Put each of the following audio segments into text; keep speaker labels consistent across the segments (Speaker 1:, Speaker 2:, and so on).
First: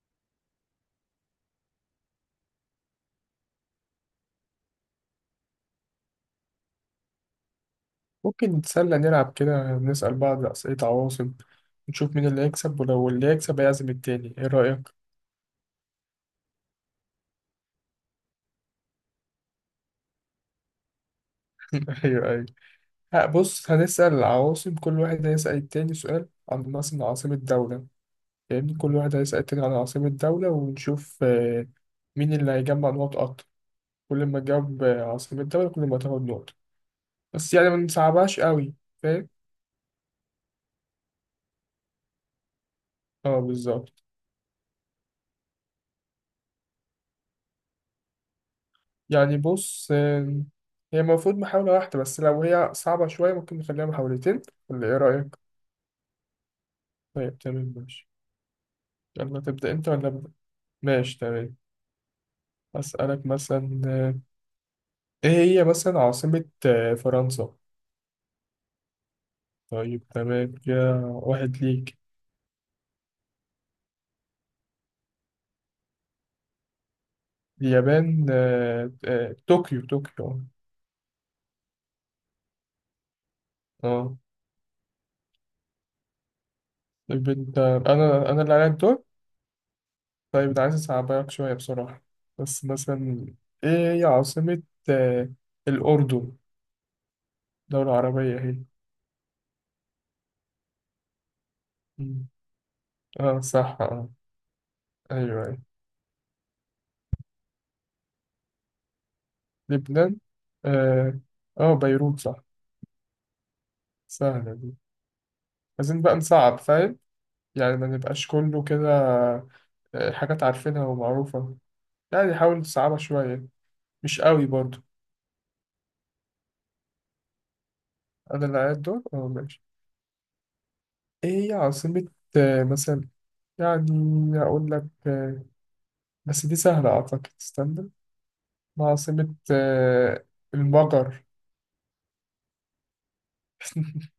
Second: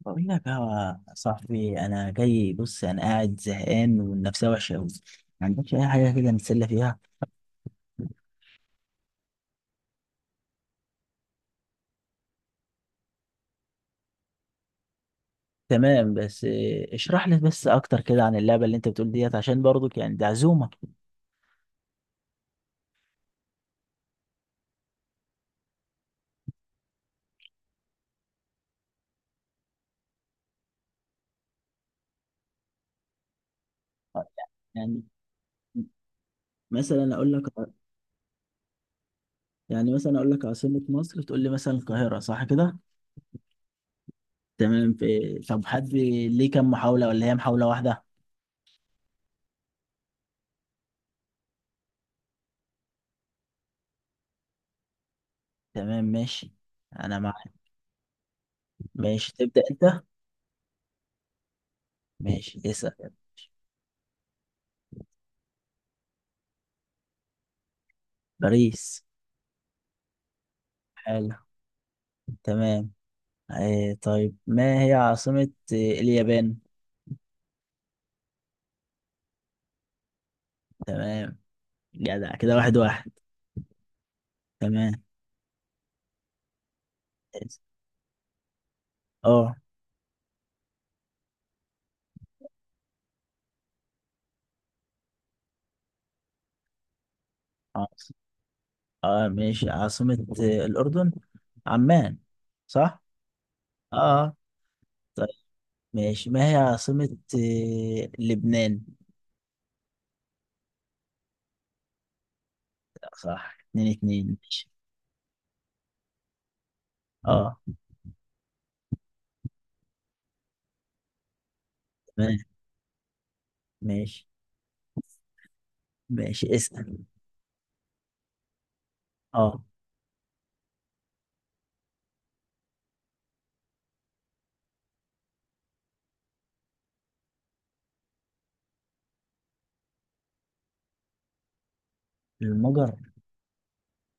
Speaker 1: بقول لك يا صاحبي، انا جاي. بص انا قاعد زهقان والنفسيه وحشه قوي. ما عندكش اي حاجه كده نتسلى فيها؟
Speaker 2: ممكن نتسلى نلعب كده نسأل بعض أسئلة عواصم. نشوف مين اللي هيكسب ولو اللي هيكسب هيعزم التاني، ايه رأيك؟
Speaker 1: تمام، بس اشرح لي بس اكتر كده عن اللعبه اللي انت بتقول ديت، عشان برضك يعني دي عزومه.
Speaker 2: ايوه ايوه. ها بص، هنسأل العواصم. كل واحد هيسأل التاني سؤال عن مثلا عاصمة دولة. يعني كل واحد هيسأل التاني عن عاصمة دولة ونشوف مين اللي هيجمع نقط أكتر. كل ما تجاوب
Speaker 1: يعني
Speaker 2: عاصمة دولة كل ما تاخد نقطة.
Speaker 1: مثلا اقول لك
Speaker 2: بس يعني ما نصعبهاش قوي، فاهم؟
Speaker 1: يعني مثلا اقول لك عاصمه مصر تقول لي مثلا القاهره، صح كده؟
Speaker 2: اه، بالظبط.
Speaker 1: تمام. في طب حد ليه كام محاوله ولا هي محاوله واحده؟
Speaker 2: يعني بص، هي المفروض محاولة واحدة بس لو هي صعبة شوية ممكن نخليها محاولتين، ولا ايه رأيك؟
Speaker 1: تمام ماشي. انا
Speaker 2: طيب،
Speaker 1: معاك.
Speaker 2: تمام ماشي.
Speaker 1: ماشي
Speaker 2: يلا
Speaker 1: تبدا
Speaker 2: تبدأ أنت
Speaker 1: انت.
Speaker 2: ولا أبدأ؟ ماشي تمام.
Speaker 1: ماشي اسال.
Speaker 2: أسألك مثلا، إيه هي مثلا عاصمة فرنسا؟
Speaker 1: باريس.
Speaker 2: طيب تمام، كده
Speaker 1: حلو.
Speaker 2: واحد ليك.
Speaker 1: تمام. إيه طيب، ما هي عاصمة اليابان؟
Speaker 2: اليابان طوكيو طوكيو.
Speaker 1: تمام. جدع كده، واحد واحد.
Speaker 2: اه،
Speaker 1: تمام.
Speaker 2: طيب أنت. أنا اللي عليا الدور.
Speaker 1: اه.
Speaker 2: طيب أنا عايز أصعبك شوية بصراحة، بس مثلا إيه هي عاصمة آه، الأردن؟ دولة
Speaker 1: عاص-
Speaker 2: عربية هي.
Speaker 1: اه ماشي، عاصمة الأردن. عمان.
Speaker 2: مم.
Speaker 1: صح.
Speaker 2: اه صح اه.
Speaker 1: اه.
Speaker 2: أيوه
Speaker 1: طيب
Speaker 2: أيوه.
Speaker 1: ماشي، ما هي عاصمة لبنان؟
Speaker 2: لبنان، اه بيروت صح.
Speaker 1: صح. اتنين اتنين.
Speaker 2: سهلة
Speaker 1: ماشي.
Speaker 2: دي، عايزين بقى نصعب، فاهم؟
Speaker 1: اه.
Speaker 2: يعني ما نبقاش كله كده، حاجات عارفينها ومعروفة. يعني
Speaker 1: تمام.
Speaker 2: نحاول نصعبها شوية، مش
Speaker 1: ماشي.
Speaker 2: قوي برضو.
Speaker 1: ماشي اسأل.
Speaker 2: أنا اللي قاعد دور،
Speaker 1: اه.
Speaker 2: ماشي. إيه هي عاصمة مثلا، يعني أقول لك، بس دي سهلة أعتقد، استنى. ما عاصمة المجر.
Speaker 1: المجر؟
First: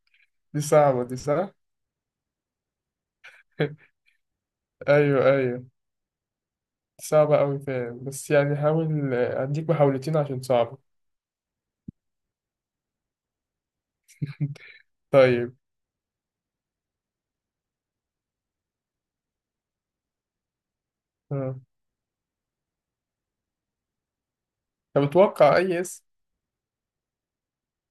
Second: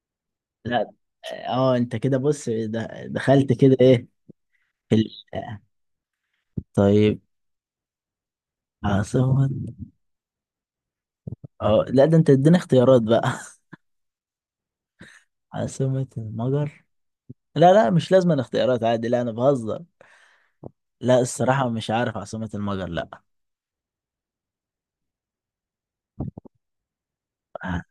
Speaker 2: دي
Speaker 1: لا.
Speaker 2: صعبة دي
Speaker 1: اه
Speaker 2: صح؟
Speaker 1: انت كده، بص دخلت كده ايه في ال-
Speaker 2: أيوه أيوه،
Speaker 1: طيب.
Speaker 2: صعبة أوي، فاهم؟ بس يعني حاول،
Speaker 1: عاصمة.
Speaker 2: أديك محاولتين عشان صعبة.
Speaker 1: اه لا، ده انت اديني اختيارات بقى.
Speaker 2: طيب.
Speaker 1: عاصمة المجر. لا لا، مش لازم الاختيارات، عادي. لا انا بهزر. لا
Speaker 2: آه.
Speaker 1: الصراحة مش عارف عاصمة المجر. لا.
Speaker 2: طب اتوقع أي اسم.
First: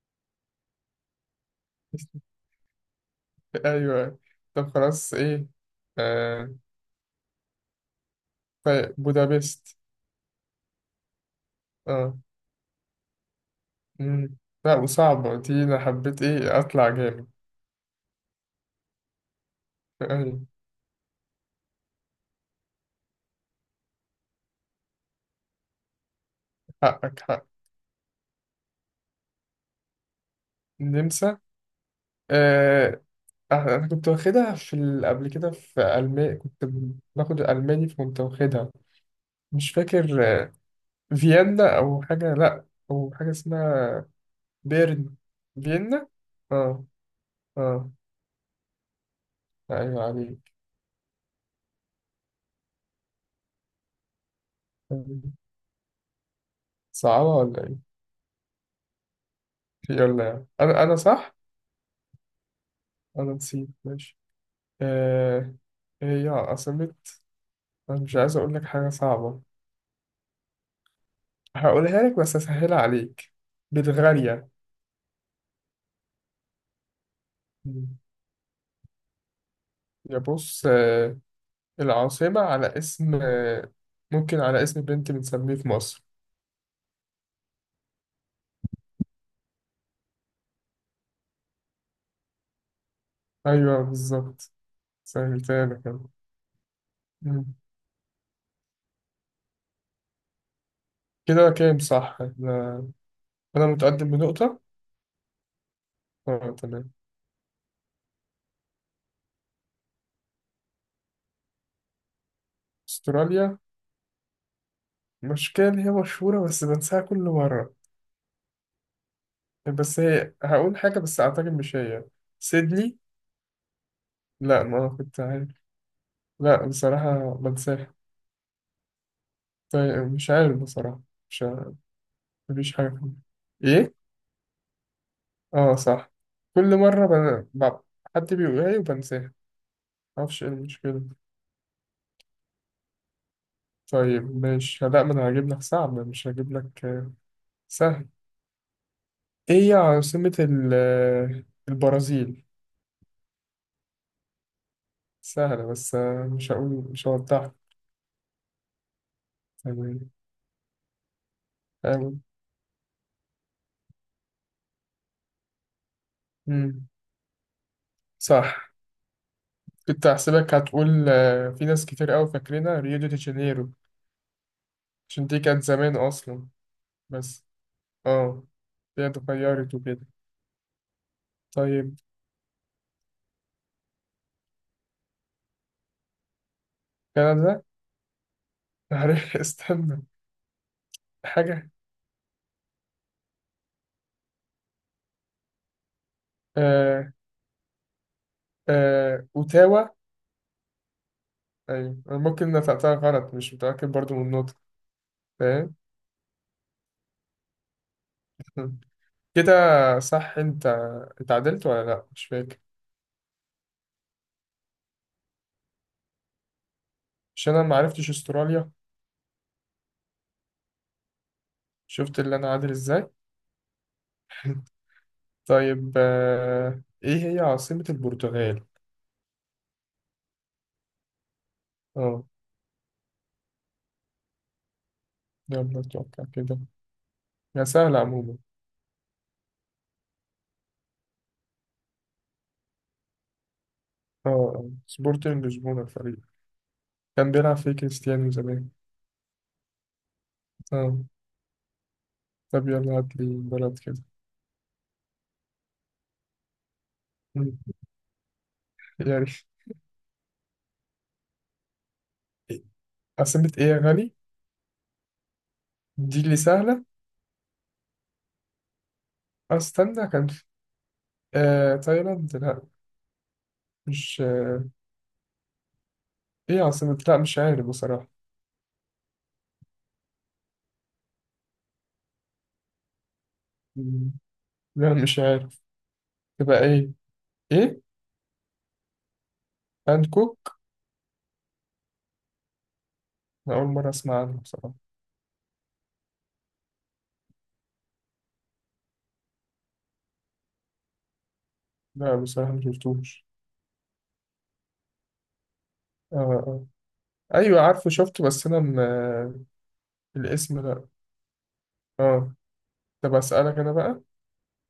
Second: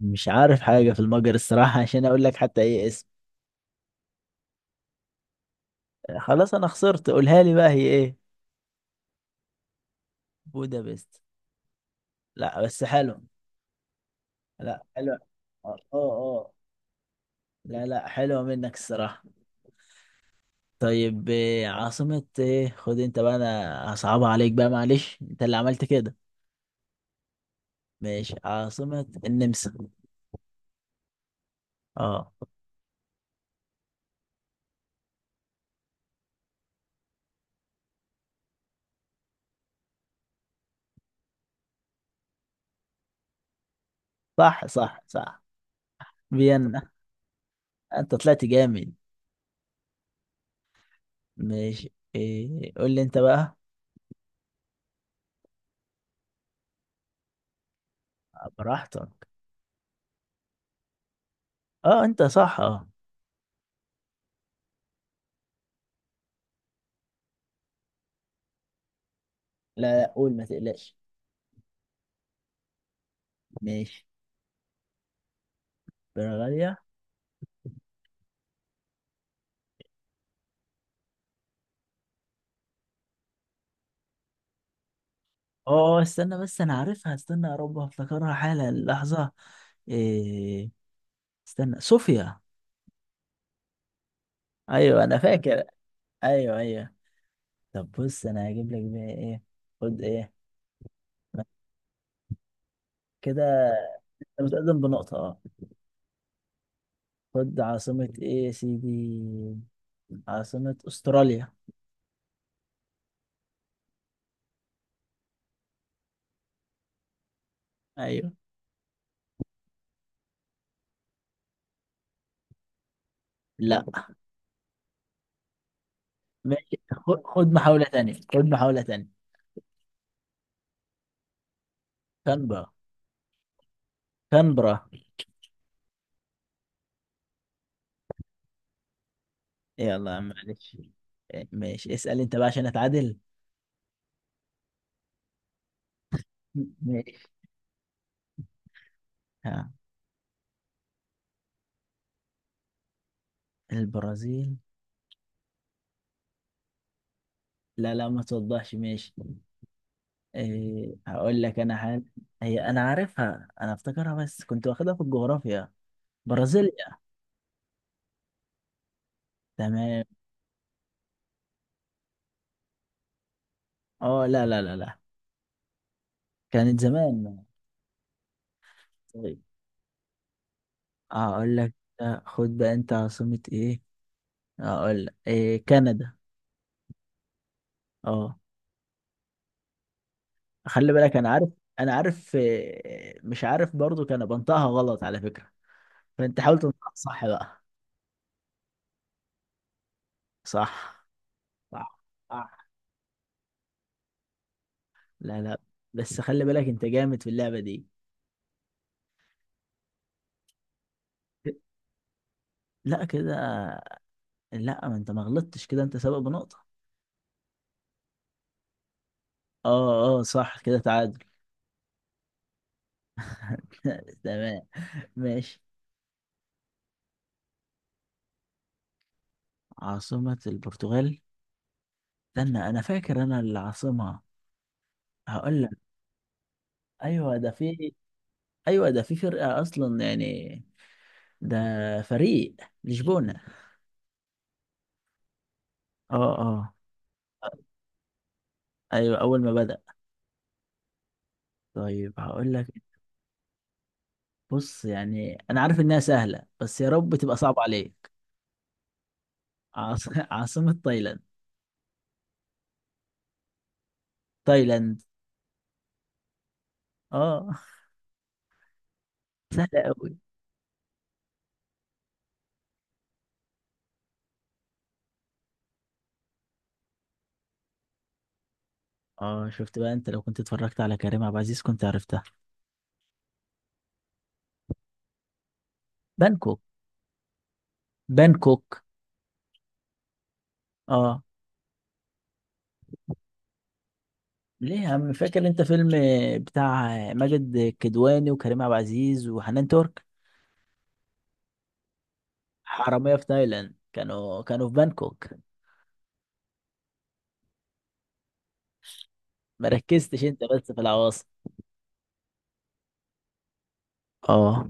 Speaker 1: مش عارف حاجة في المجر الصراحة عشان اقول لك حتى ايه اسم.
Speaker 2: ايوه. طب خلاص ايه. آه.
Speaker 1: خلاص انا خسرت، قولها لي بقى، هي ايه؟
Speaker 2: طيب بودابست.
Speaker 1: بودابست.
Speaker 2: اه.
Speaker 1: لا بس حلو.
Speaker 2: مم. لا
Speaker 1: لا حلو.
Speaker 2: وصعبة دي،
Speaker 1: اه
Speaker 2: انا
Speaker 1: اه
Speaker 2: حبيت
Speaker 1: آه.
Speaker 2: ايه اطلع جامد.
Speaker 1: لا لا، حلوة منك الصراحة.
Speaker 2: ايوه،
Speaker 1: طيب إيه عاصمة ايه، خد انت بقى، انا هصعبها عليك بقى، معلش انت اللي عملت كده.
Speaker 2: حقك حق.
Speaker 1: ماشي. عاصمة النمسا.
Speaker 2: النمسا.
Speaker 1: اه
Speaker 2: آه. انا كنت واخدها في قبل كده، في المانيا كنت باخد الالماني فكنت واخدها. مش فاكر، فيينا او حاجة، لا او حاجة اسمها
Speaker 1: صح صح
Speaker 2: بيرن،
Speaker 1: صح.
Speaker 2: فيينا. اه،
Speaker 1: فيينا.
Speaker 2: اه.
Speaker 1: انت طلعت جامد.
Speaker 2: ايوه عليك.
Speaker 1: ماشي، إيه قول لي انت بقى.
Speaker 2: صعبة ولا ايه؟
Speaker 1: براحتك.
Speaker 2: يلا يا عم. انا صح.
Speaker 1: اه انت صح اه.
Speaker 2: انا نسيت، ماشي. آه هي عاصمة، انا مش عايز اقول لك حاجة صعبة.
Speaker 1: لا لا، قول ما تقلقش.
Speaker 2: هقولها لك بس اسهلها عليك.
Speaker 1: ماشي.
Speaker 2: بلغاريا.
Speaker 1: برغاليا.
Speaker 2: مم. يا بص، العاصمة على اسم، ممكن على اسم بنت بنسميه في
Speaker 1: اه اه،
Speaker 2: مصر.
Speaker 1: استنى بس انا عارفها، استنى يا رب افتكرها حالا لحظة. إيه. استنى. صوفيا.
Speaker 2: ايوه بالظبط.
Speaker 1: ايوه انا فاكر.
Speaker 2: سهلتها لك أنا.
Speaker 1: ايوه ايوه.
Speaker 2: مم.
Speaker 1: طب بص، انا هجيب لك بقى ايه، خد ايه.
Speaker 2: كده كام صح انا؟
Speaker 1: كده.
Speaker 2: أنا متقدم
Speaker 1: انت
Speaker 2: بنقطة.
Speaker 1: متقدم بنقطة، اه.
Speaker 2: اه تمام.
Speaker 1: خد عاصمة ايه يا سيدي. عاصمة استراليا.
Speaker 2: استراليا. مشكلة إن هي مشهورة بس بنساها كل مرة.
Speaker 1: ايوه.
Speaker 2: بس هي هقول حاجة بس اعتقد مش هي، سيدني.
Speaker 1: لا.
Speaker 2: لا ما كنت عارف. لا
Speaker 1: ماشي،
Speaker 2: بصراحة
Speaker 1: خد محاولة
Speaker 2: بنساها.
Speaker 1: تانية، خد محاولة تانية.
Speaker 2: طيب مش عارف بصراحة. مش عارف.
Speaker 1: كانبرا.
Speaker 2: مفيش حاجة فيه. ايه؟
Speaker 1: كانبرا.
Speaker 2: اه صح. كل مرة حد بيقولها لي وبنساها.
Speaker 1: يلا
Speaker 2: معرفش ايه
Speaker 1: معلش.
Speaker 2: المشكلة.
Speaker 1: ماشي اسأل انت بقى عشان اتعادل.
Speaker 2: طيب مش، لا، ما انا هجيب لك صعب، مش هجيب لك
Speaker 1: ماشي.
Speaker 2: سهل. ايه
Speaker 1: ها.
Speaker 2: هي عاصمة ال... آه، البرازيل.
Speaker 1: البرازيل.
Speaker 2: سهلة بس، مش هقول، مش هوضحها
Speaker 1: لا لا، ما توضحش. ماشي.
Speaker 2: يعني،
Speaker 1: إيه هقول لك انا حاجة.
Speaker 2: فاهم؟
Speaker 1: هي انا عارفها، انا افتكرها بس كنت واخدها في الجغرافيا.
Speaker 2: مم.
Speaker 1: برازيليا.
Speaker 2: صح.
Speaker 1: تمام.
Speaker 2: كنت هحسبك هتقول، في ناس كتير قوي فاكرينها ريو دي جانيرو،
Speaker 1: اه لا لا لا لا.
Speaker 2: عشان دي كانت زمان أصلا
Speaker 1: كانت زمان.
Speaker 2: بس اه دي
Speaker 1: طيب
Speaker 2: اتغيرت وكده.
Speaker 1: هقول لك،
Speaker 2: طيب،
Speaker 1: خد بقى انت عاصمة ايه، هقول لك إيه، كندا.
Speaker 2: كندا.
Speaker 1: اه.
Speaker 2: عارف. استنى
Speaker 1: خلي بالك انا عارف.
Speaker 2: حاجة.
Speaker 1: انا عارف مش عارف برضو، كان بنطقها غلط على فكرة، فانت حاول تنطقها
Speaker 2: آه
Speaker 1: صح بقى.
Speaker 2: أوتاوا.
Speaker 1: صح
Speaker 2: أيوة،
Speaker 1: صح
Speaker 2: أنا ممكن
Speaker 1: صح.
Speaker 2: نطقتها غلط، مش متأكد برضو من النطق،
Speaker 1: لا لا،
Speaker 2: فاهم.
Speaker 1: بس خلي بالك انت جامد في اللعبة دي.
Speaker 2: كده صح؟ أنت اتعدلت ولا لأ، مش فاكر.
Speaker 1: لا كده. لا ما انت ما غلطتش كده، انت سابق بنقطة.
Speaker 2: عشان أنا معرفتش أستراليا.
Speaker 1: اه اه صح، كده تعادل.
Speaker 2: شفت اللي أنا عادل إزاي.
Speaker 1: تمام. ماشي.
Speaker 2: طيب، إيه هي عاصمة البرتغال؟
Speaker 1: عاصمة البرتغال.
Speaker 2: اه.
Speaker 1: استنى انا فاكر انا العاصمة، هقول لك.
Speaker 2: يلا اتوقع كده،
Speaker 1: ايوه ده
Speaker 2: يا
Speaker 1: في،
Speaker 2: سهلة عموما.
Speaker 1: ايوه ده في فرقة اصلا يعني. ده فريق، لشبونة.
Speaker 2: اه، سبورتنج لشبونة
Speaker 1: اه
Speaker 2: الفريق،
Speaker 1: اه.
Speaker 2: كان بيلعب فيه كريستيانو زمان.
Speaker 1: ايوه اول ما بدأ.
Speaker 2: اه.
Speaker 1: طيب هقول لك.
Speaker 2: طب يلا هات لي بلد كده.
Speaker 1: بص يعني انا عارف انها سهلة بس يا رب تبقى
Speaker 2: مم.
Speaker 1: صعبة عليك.
Speaker 2: يعني
Speaker 1: عاصمة تايلاند.
Speaker 2: عاصمة ايه يا غالي؟
Speaker 1: تايلاند.
Speaker 2: دي اللي سهلة.
Speaker 1: اه. سهلة
Speaker 2: استنى
Speaker 1: قوي.
Speaker 2: كان في، تايلاند، لا. مش ايه عاصمة، لا مش عارف بصراحة.
Speaker 1: اه شفت بقى، انت لو كنت اتفرجت على كريم عبد العزيز كنت عرفتها.
Speaker 2: مم. لا مش عارف.
Speaker 1: بانكوك.
Speaker 2: تبقى ايه؟ ايه؟
Speaker 1: بانكوك.
Speaker 2: بانكوك؟
Speaker 1: اه.
Speaker 2: أنا أول مرة أسمع عنه بصراحة.
Speaker 1: ليه يا عم، فاكر انت فيلم بتاع ماجد كدواني وكريم عبد العزيز وحنان ترك،
Speaker 2: لا بصراحة
Speaker 1: حرامية
Speaker 2: مشفتوش.
Speaker 1: في تايلاند، كانوا في بانكوك.
Speaker 2: اه اه. أيوة عارفه، شفته، بس أنا م... آه،
Speaker 1: مركزتش انت
Speaker 2: الاسم،
Speaker 1: بس في
Speaker 2: لا.
Speaker 1: العواصم.
Speaker 2: اه. طب أسألك أنا بقى.
Speaker 1: اه.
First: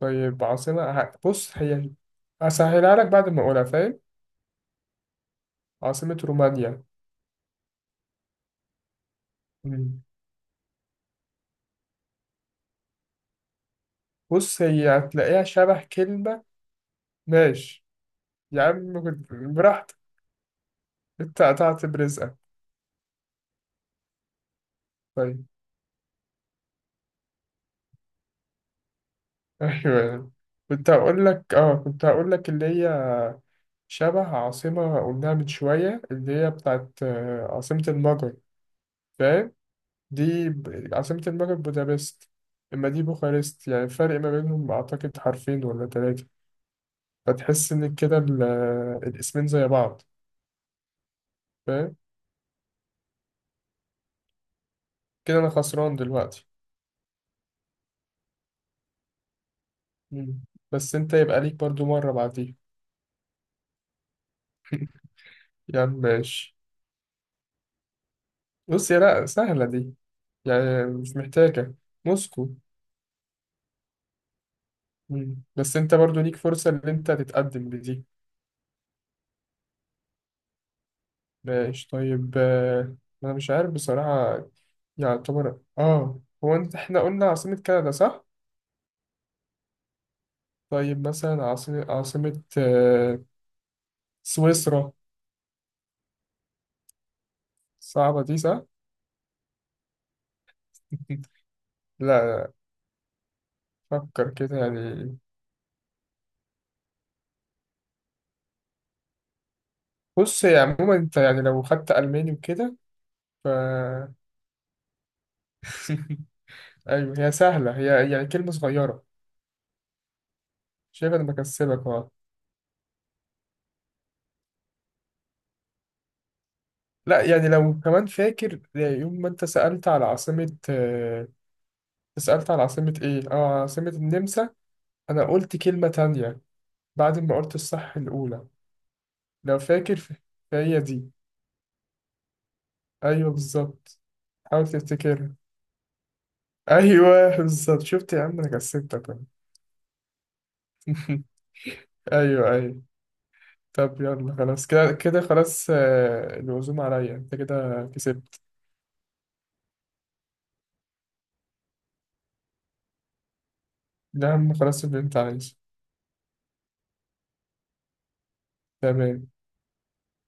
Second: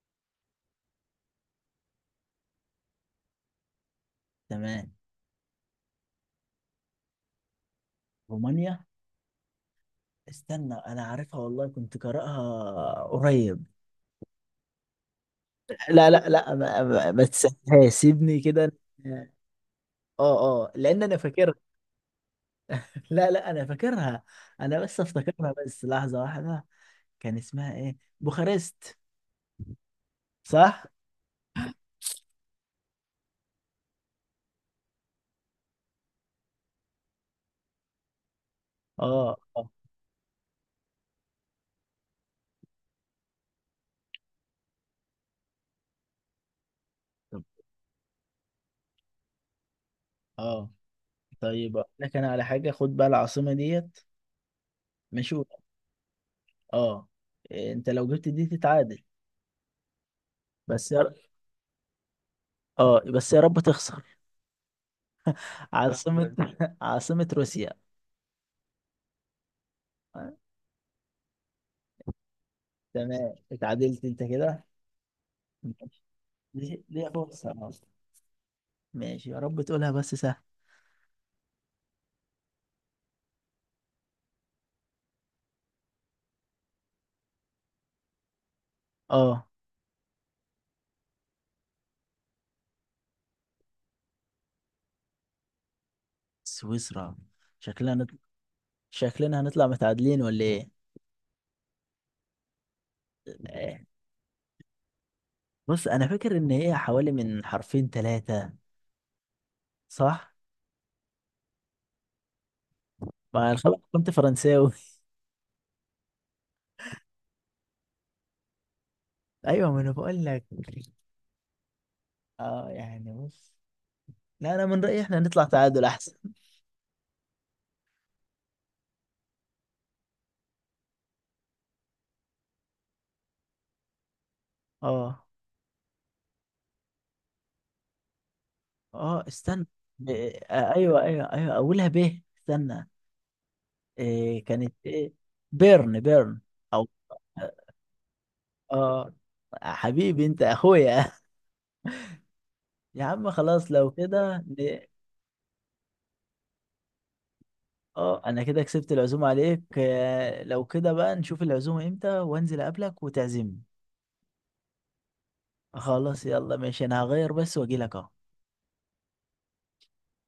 Speaker 2: طيب عاصمة بص هي، أسهلها لك بعد ما أقولها، فاهم؟
Speaker 1: تمام.
Speaker 2: عاصمة رومانيا.
Speaker 1: رومانيا.
Speaker 2: مم.
Speaker 1: استنى انا عارفها والله، كنت قارئها قريب.
Speaker 2: بص هي هتلاقيها شبه
Speaker 1: لا لا
Speaker 2: كلمة.
Speaker 1: لا، ما
Speaker 2: ماشي.
Speaker 1: تسيبها، سيبني
Speaker 2: يا
Speaker 1: كده.
Speaker 2: عم براحتك.
Speaker 1: اه اه، لان انا
Speaker 2: أنت
Speaker 1: فاكرها.
Speaker 2: قطعت برزقك.
Speaker 1: لا لا انا فاكرها. انا بس
Speaker 2: طيب.
Speaker 1: افتكرها، بس لحظة واحدة. كان اسمها ايه، بوخارست.
Speaker 2: أيوه.
Speaker 1: صح.
Speaker 2: كنت هقول لك اللي هي شبه عاصمة قلناها من شوية، اللي هي بتاعت عاصمة المجر،
Speaker 1: اه
Speaker 2: فاهم.
Speaker 1: اه.
Speaker 2: دي عاصمة المجر بودابست، إما دي بوخارست. يعني الفرق ما بينهم أعتقد حرفين ولا تلاتة.
Speaker 1: طب-
Speaker 2: فتحس ان كده الاسمين زي بعض،
Speaker 1: اه طيب، أقول
Speaker 2: فاهم.
Speaker 1: لك انا على حاجة، خد بقى العاصمة ديت. ماشي.
Speaker 2: كده انا خسران دلوقتي.
Speaker 1: اه. إيه، انت لو جبت دي تتعادل.
Speaker 2: مم.
Speaker 1: بس
Speaker 2: بس
Speaker 1: يا
Speaker 2: انت
Speaker 1: ر-
Speaker 2: يبقى ليك برضو مرة بعديها،
Speaker 1: اه بس يا رب تخسر.
Speaker 2: يعني
Speaker 1: عاصمة
Speaker 2: ماشي.
Speaker 1: عاصمة روسيا.
Speaker 2: بص يا، لا سهلة دي،
Speaker 1: آه.
Speaker 2: يعني مش محتاجة. موسكو.
Speaker 1: تمام اتعادلت انت كده.
Speaker 2: مم. بس
Speaker 1: ماشي.
Speaker 2: انت برضو ليك فرصة ان
Speaker 1: ليه ليه
Speaker 2: انت
Speaker 1: فرصة
Speaker 2: تتقدم
Speaker 1: أصلا.
Speaker 2: بدي.
Speaker 1: ماشي، يا رب تقولها بس سهل.
Speaker 2: ماشي طيب، انا مش عارف بصراحة يعني. يعتبر، هو انت، احنا قلنا عاصمة كندا صح؟
Speaker 1: اه.
Speaker 2: طيب مثلا عاصمة سويسرا.
Speaker 1: سويسرا. شكلنا نط...
Speaker 2: صعبة دي صح؟
Speaker 1: شكلنا هنطلع متعادلين ولا ايه؟
Speaker 2: لا،
Speaker 1: إيه.
Speaker 2: فكر كده يعني.
Speaker 1: بص انا فاكر ان هي حوالي من حرفين ثلاثة. صح.
Speaker 2: بص هي عموما انت يعني لو خدت ألماني وكده ف
Speaker 1: ما الخبر كنت فرنساوي.
Speaker 2: ايوه هي سهلة، هي يعني كلمة صغيرة.
Speaker 1: ايوه ما انا بقول لك.
Speaker 2: شايف انا بكسبك، اه.
Speaker 1: اه يعني بص، لا انا من رأيي احنا نطلع تعادل احسن.
Speaker 2: لا يعني لو كمان فاكر يوم ما انت سألت على عاصمة سألت على عاصمة ايه، عاصمة النمسا، انا
Speaker 1: اه
Speaker 2: قلت كلمة تانية بعد ما قلت الصح الأولى،
Speaker 1: اه
Speaker 2: لو
Speaker 1: استنى.
Speaker 2: فاكر
Speaker 1: ب... آه
Speaker 2: فهي
Speaker 1: ايوه
Speaker 2: دي.
Speaker 1: ايوه ايوه، اولها ب. استنى.
Speaker 2: ايوه بالظبط.
Speaker 1: إيه
Speaker 2: حاول
Speaker 1: كانت ايه؟
Speaker 2: تفتكرها.
Speaker 1: بيرن. بيرن. او.
Speaker 2: ايوه بالظبط، شفت يا عم انا كسبتك
Speaker 1: اه.
Speaker 2: أهو.
Speaker 1: حبيبي انت اخويا.
Speaker 2: ايوه ايوه.
Speaker 1: يا عم خلاص، لو
Speaker 2: طب يلا
Speaker 1: كده
Speaker 2: خلاص، كده كده خلاص، العزومة عليا، انت كده
Speaker 1: اه
Speaker 2: كسبت.
Speaker 1: انا كده كسبت العزومة عليك. لو كده بقى نشوف العزومة امتى، وانزل اقابلك وتعزمني.
Speaker 2: ده يا عم خلاص اللي انت عايزه.
Speaker 1: خلاص يلا ماشي، انا هغير بس واجيلك اهو.
Speaker 2: تمام.